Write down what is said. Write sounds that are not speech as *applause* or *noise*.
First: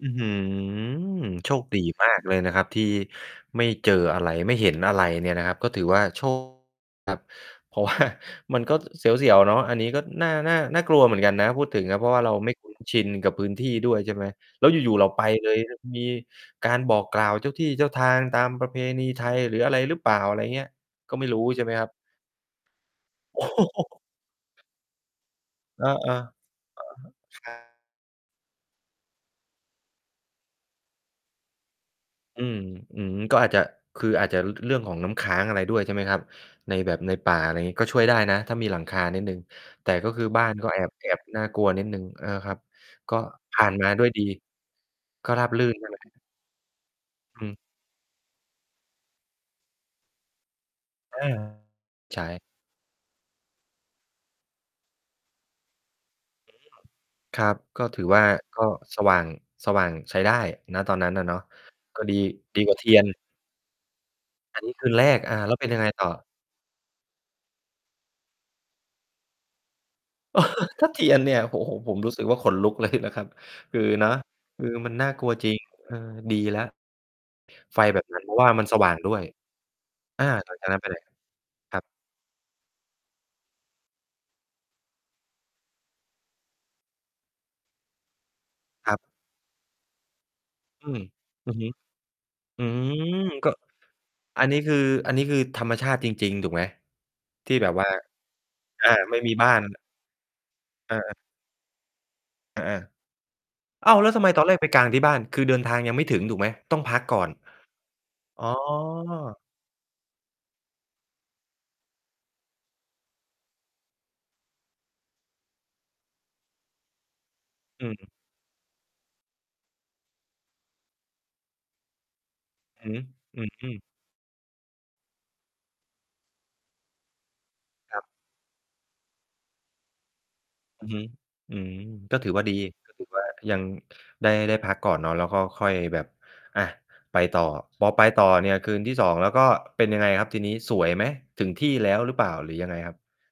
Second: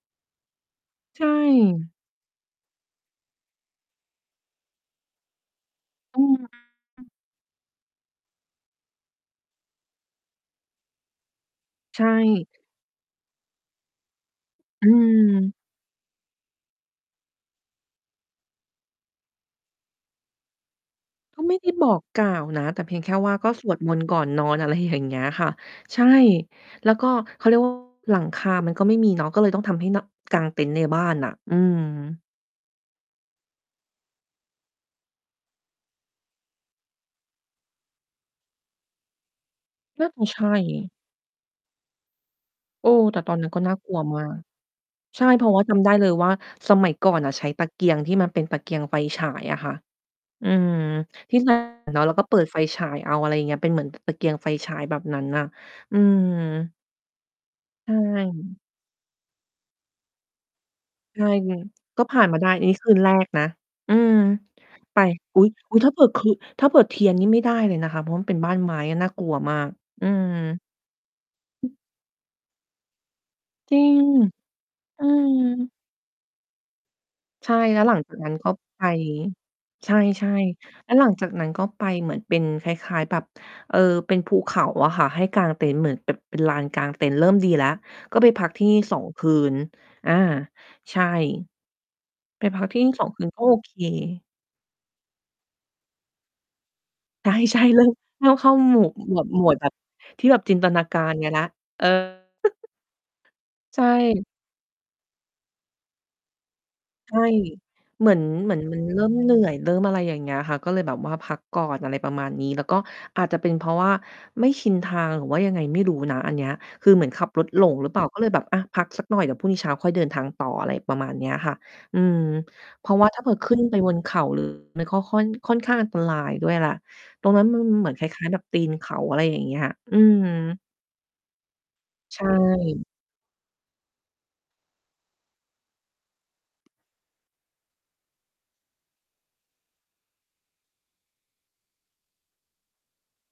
อื้อฮืใชอ โชคดี่ มากเลยนะครับที่ไม่เจออะไร ไม่เห็นอะไรเนี่ยนะครับ ก็ถือว่า อโืชม ค *unintelligible* ครับ เพราะ ว่า มันก็เสียว ๆ เนาะ อันนี้ก็น่า น่า น่ากลัวเหมือนกันนะ พูดถึงอใะ ชเพราะว่าเรา่ ไม่คุ้นชินกับพื้นที่ด้วย ใช่ไหม แล้วออยู่ ๆ เราไปเลืม ย เนี่ย มีการบอกกล่าวเจ้าที่เจ้าทางตามประเพณีไทย หรืออะไรหรือเปล่า อะไรอย่างเงี้ย ก็ไม่รูก้็ไม่ใช่ไดไ้หมครบับ? อกกล่าวนะ แต่เพียงแค่ว่าโอ้ก็โสวดมฮ นต์ก่อนนอน อะไรอย่างเงี้ยค่ะ เออ ใช่ ๆ อะฮะ แล้วก็เคขารเรัียก ว่า บ หลังคามันก็ไม่มีเนาะ ก็เลยต้องทำให้นอ กางเต็นท์ในบ้านน่ะ อืม อืม อือ ก็อาจจะ คืออาจจะเรื่องของน้ำค้างอะไรด้วย ใช่ไหมครับ ในแบบ ในป่า อะไรงี้ ก็ช่วยได้นะถ้ามีหลังคานิดหนึ่ง แต่น่กา็จคืะอใชบ้า่ นก็แอบ แอบน่ากลัวนิดหนึ่ง อ่า ครับ เออ กแต็่ตอนนั้นผก็่าน่นามกาลัวด้วยมดาี ก ใช่ ก็เรพาราบะว่ราื่จน ใำชไ่ด้ไหม? เลยว่า สมัยก่อนน่ะใอชื้ม ตะเกียงที่มันเป็นตะเกียงไฟฉายอะค่ะ อืม อา ที่ *unintelligible* เนาะ เราใชก็้ เปิดไฟฉายเอา อะไรอย่างเงี้ย เป็นเหมือนกับตะเกียงไฟฉายแบบนั้นน่ะ อืม อืม ครับ ก็ใชถือว่า่ ก็สว่าง สว่างใช้ได้ ณ ตอนนั้นใชอะ่ เนาะ คุณ กก็็ดี ผ่านมาได้ ดีอันกนวี่้าเทคีืยนน แรกนะ อืม อันนี้ คืนไป แรก ออา ุ๊ย แล้วเป็นอยุ๊ัย งไงถ้าเผตื่่ออ? คือ ถ้าเผื่อเทียนนี่ไม่ได้เลยนะคะ เพราะมันเป็นบ้านไม้ น่ากลัวมาก อืม *laughs* ถ้าเทียนเนี่ย โอ้โฮ ผมรู้สึกว่าขนลุก เลย นะครับ จครืิอ ง เนาะ คือมันอืน่ากลัวอ จริง เออ ดีแล้ว ใช่ แลไ้ฟวหลัแบงบ จานกั้น นเัพ้รนาะวก่็ามันสไป ว่างด้วย ใชอา ่ หลังจากนั้นไๆ ปแล้ไหวน? หลังจากนั้นก็ครไปับ เหมือนเป็นคล้าย ๆ แบบ เออ เป็นภูเขาอะค่ะให้กางเต็นท์ เหมือนเป็นลานกางเต็นท์ เริ่มดีแล้ว ก็ไปพักที่นี้ คสรับ อง คืน อา อืใชม ่ อือฮึ ไปพอัืกที่นี่ ม 2 คืน ก็ก็ โอเค อันนี้คือ อันนี้คือธรรมชาติจริง ๆ ถูกไหม? ใที่ช่ แบๆ บเริว่่า ม เริ่มเข้าหมู่ อา หมไม่วด มีหมบ้าวดน แบบที่แบบจินตนาเการออ กันแล้ว เออ อา *giggles* ใชๆ อ้าว! แล้วทำไ่ มตอนแรกไปกางที่บ้าน? คือเดินทางยังไม่ถึงถูกไหม? ต้องพักใกช่่ อน เหมือน อ๋อ เหมือน มันเริ่มเหนื่อย เริ่มอะไรอย่างเงี้ยค่ะ ก็เลยแบบว่าพักก่อน อะไรประมาณนี้ แล้วก็อาจจะเป็นเพราะว่าไม่ชินทาง หรือว่ายังไงไม่รู้นะ อันเนี้ย คือเหมือนขับรถหลงอหืรือเปล่าม ก็เลยแบบ อะ พักสักหน่อย เดี๋ยวพรุ่งนี้เช้าค่อยเดินทางต่อ อะไรประมาณเนี้ยค่ะ อืม เอพือราะฮึ ว่าถ้าเผื่อ อืขึ้นไปอ ๆ บนเขาหรือ มันข้อค่อน ค่อนข้างอันตรายด้วยแหละ ตรงนั้นมันเหมือนครคับ ล้าย ๆ แบบตีนเขา อะไรอย่างเงี้ย อืม อือฮึ อืม กใ็ชถือว่าดี ่ ก็ถือว่า ยังได้ ได้พักก่อนเนาะ แล้วก็ค่อยแบบ อ่า ไปต่อ พอไปต่อเนี่ย คืนที่ 2 แล้วก็เป็นยังไงครับทีนี้ สวยไหม? ถึงที่แล้วหรือเปล่า หรือยังไงครับ?